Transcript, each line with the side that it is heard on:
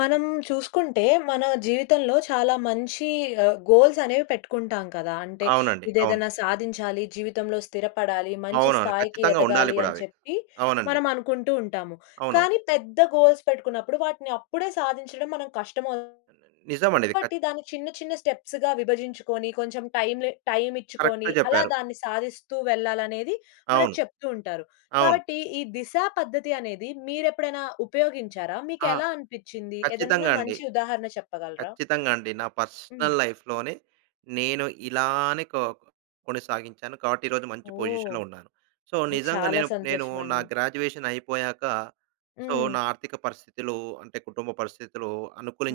left: మనం చూసుకుంటే, మన జీవితంలో చాలా మంచి ఆహ్, గోల్స్ అనేవి పెట్టుకుంటాం కదా! అంటే
right: అవునండి. అవును.
left: ఇదేదైనా సాధించాలి. జీవితంలో స్థిరపడాలి. మంచి
right: అవునవును.
left: స్థాయికి
right: ఖచ్చితంగా ఉండాలి
left: ఎదగాలి
right: కూడా
left: అని
right: అవి.
left: చెప్పి
right: అవునండి.
left: మనం అనుకుంటూ ఉంటాము.
right: అవును.
left: కానీ, పెద్ద గోల్స్ పెట్టుకున్నప్పుడు వాటిని అప్పుడే సాధించడం మనకి కష్టమవుతుంది.
right: అవునండి. నిజం అండి ఇది. ఖ
left: కాబట్టి దాన్ని చిన్న, చిన్న స్టెప్స్ గా విభజించుకొని, కొంచెం టైం లె టైం ఇచ్చుకొని,
right: కరెక్ట్‌గా
left: అలా
right: చెప్పారు.
left: దాన్ని సాధిస్తూ వెళ్ళాలనేది మనకు
right: అవును.
left: చెప్తూ ఉంటారు.
right: అవును.
left: కాబట్టి ఈ దిశ పద్ధతి అనేది మీరెప్పుడైనా ఉపయోగించారా?
right: ఆ!
left: మీకెలా అనిపించింది? ఏదైనా
right: ఖచ్చితంగా అండి.
left: మంచి ఉదాహరణ చెప్పగలరా?
right: ఖచ్చితంగా అండి. నా పర్సనల్
left: హ్మ్.
right: లైఫ్‌లోనే నేను ఇలానే కొ కొనసాగించాను కాబట్టి ఈరోజు మంచి
left: ఓహ్!
right: పొజిషన్‌లో ఉన్నాను. సో,
left: ఓహ్!
right: నిజంగా
left: చాలా
right: నేను నేను నా
left: సంతోషమండి.
right: గ్రాడ్యుయేషన్ అయిపోయాక సో,
left: హ్మ్.
right: నా ఆర్థిక పరిస్థితులు అంటే కుటుంబ పరిస్థితులు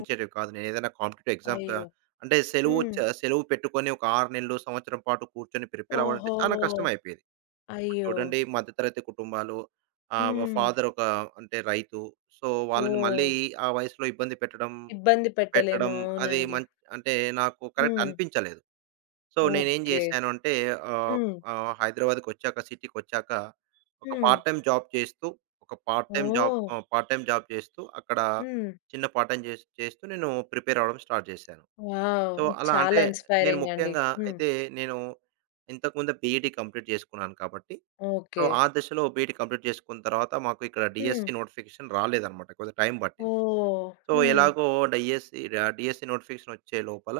left: ఓహ్!
right: కాదు. నేనేదైనా కాంపిటీటివ్ ఎగ్జామ్స్ క
left: అయ్యో!
right: అంటే సెలవు చ
left: హ్మ్.
right: సెలవు పెట్టుకొని ఒక 6 నెలలు, సంవత్సరం పాటు కూర్చొని ప్రిపేర్ అవ్వడం అంటే
left: ఓహో!
right: చానా కష్టమైపోయేది. ఇప్పుడు
left: అయ్యో!
right: చూడండి మధ్యతరగతి కుటుంబాలు ఆహ్,
left: హ్మ్.
right: ఫాదర్ ఒక అంటే రైతు. సో, వాళ్ళని మళ్ళీ
left: ఓహ్!
right: ఆ వయసులో ఇబ్బంది పెట్టడం,
left: ఇబ్బంది పెట్టలేము.
right: పెట్టడం అది
left: అవునండి.
right: మన్ అంటే నాకు కరెక్ట్
left: హ్మ్.
right: అనిపించలేదు. సో, నేనేం
left: ఓకే.
right: చేశాను అంటే ఆహ్,
left: హ్మ్.
right: ఆహ్, హైదరాబాద్‌కొచ్చాక సిటీకొచ్చాక ఒక
left: హ్మ్.
right: పార్ట్ టైమ్ జాబ్ చేస్తూ, ఒక పార్ట్ టైమ్ జాబ్,
left: ఓహ్!
right: ఆహ్, పార్ట్ టైమ్ జాబ్ చేస్తూ, అక్కడ
left: హ్మ్.
right: చిన్న పార్ట్ టైమ్ చే చేస్తూ నేను ప్రిపేర్ అవ్వడం స్టార్ట్ చేశాను.
left: వావ్!
right: సో, అలా
left: చాలా
right: అంటే, నేను
left: ఇన్స్‌పైరింగండి!
right: ముఖ్యంగా
left: హ్మ్.
right: అయితే నేను ఇంతకుముందే బీఈడీ కంప్లీట్ చేసుకున్నాను కాబట్టి, సో,
left: ఓకే.
right: ఆ దశలో బీఈడీ కంప్లీట్ చేసుకున్న తరువాత మాకు ఇక్కడ డీఎస్‌సీ
left: హ్మ్.
right: నోటిఫికేషన్ రాలేదన్నమాట. కొద్దిగా టైం పట్టింది.
left: ఓహ్!
right: సో,
left: హ్మ్.
right: ఎలాగో డీఎస్‌సీ ఆహ్, డీఎస్‌సీ నోటిఫికేషన్ ఒచ్చే లోపల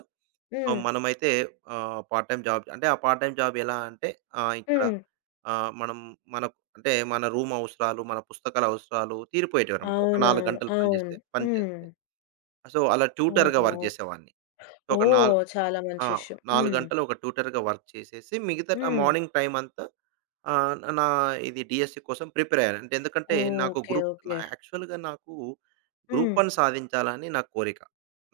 right: ఆహ్,
left: హ్మ్.
right: మనమైతే ఆహ్, పార్ట్ టైమ్ జాబ్ అంటే ఆ పార్ట్ టైమ్ జాబ్ ఎలా అంటే ఆహ్, ఇక్కడ
left: హ్మ్.
right: ఆహ్, మనం మన అంటే మన రూమ్ అవసరాలు, మన పుస్తకాల అవసరాలు తీరిపోయేటివన్నమాట. ఒక 4
left: అవునవును.
right: గంటలు
left: అవును.
right: పనిచేస్తే, పనిచేస్తే.
left: హ్మ్.
right: ఆ! సో, అలా ట్యూటర్‌గా
left: ఓహో!
right: వర్క్ చేసేవాడిని. సో, ఒక నాల్
left: ఓహ్! చాలా
right: ఆ!
left: మంచి విషయం.
right: 4
left: హ్మ్.
right: గంటలు ఒక ట్యూటర్‌గా వర్క్ చేసేసి, మిగతా ట్
left: హ్మ్.
right: మార్నింగ్ టైమ్ అంతా ఆహ్, నా ఇది డీఎస్‌సీ కోసం ప్రిపేర్ అయ్యాను. అంటే ఎందుకంటే, నాకు
left: ఓకే.
right: గ్రూప్ న
left: ఓకే.
right: యాక్చువల్‌గా నాకు
left: హ్మ్.
right: గ్రూప్-1 సాధించాలని నా కోరిక.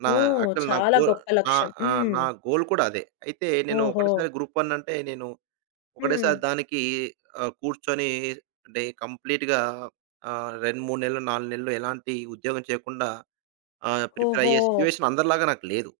right: నా
left: ఓహ్!
right: యాక్చువల్ నా
left: చాలా
right: గోల్
left: గొప్ప
right: ఆ!
left: లక్ష్యం!
right: ఆ!
left: హ్మ్.
right: నా గోల్ కూడా అదే. అయితే నేను
left: ఓహో!
right: ఒకటేసారి గ్రూప్-1 అంటే నేను ఒకటేసారి
left: హ్మ్.
right: దానికి ఆహ్, కూర్చొని అంటే కంప్లీట్‌గా ఆహ్, 2, 3 నెలలు, 4 నెలలు ఎలాంటి ఉద్యోగం చేయకుండా ఆహ్, ప్రిపేర్ అయ్యే
left: ఓహో!
right: సిచ్యువేషన్ అందరిలాగా నాకు లేదు.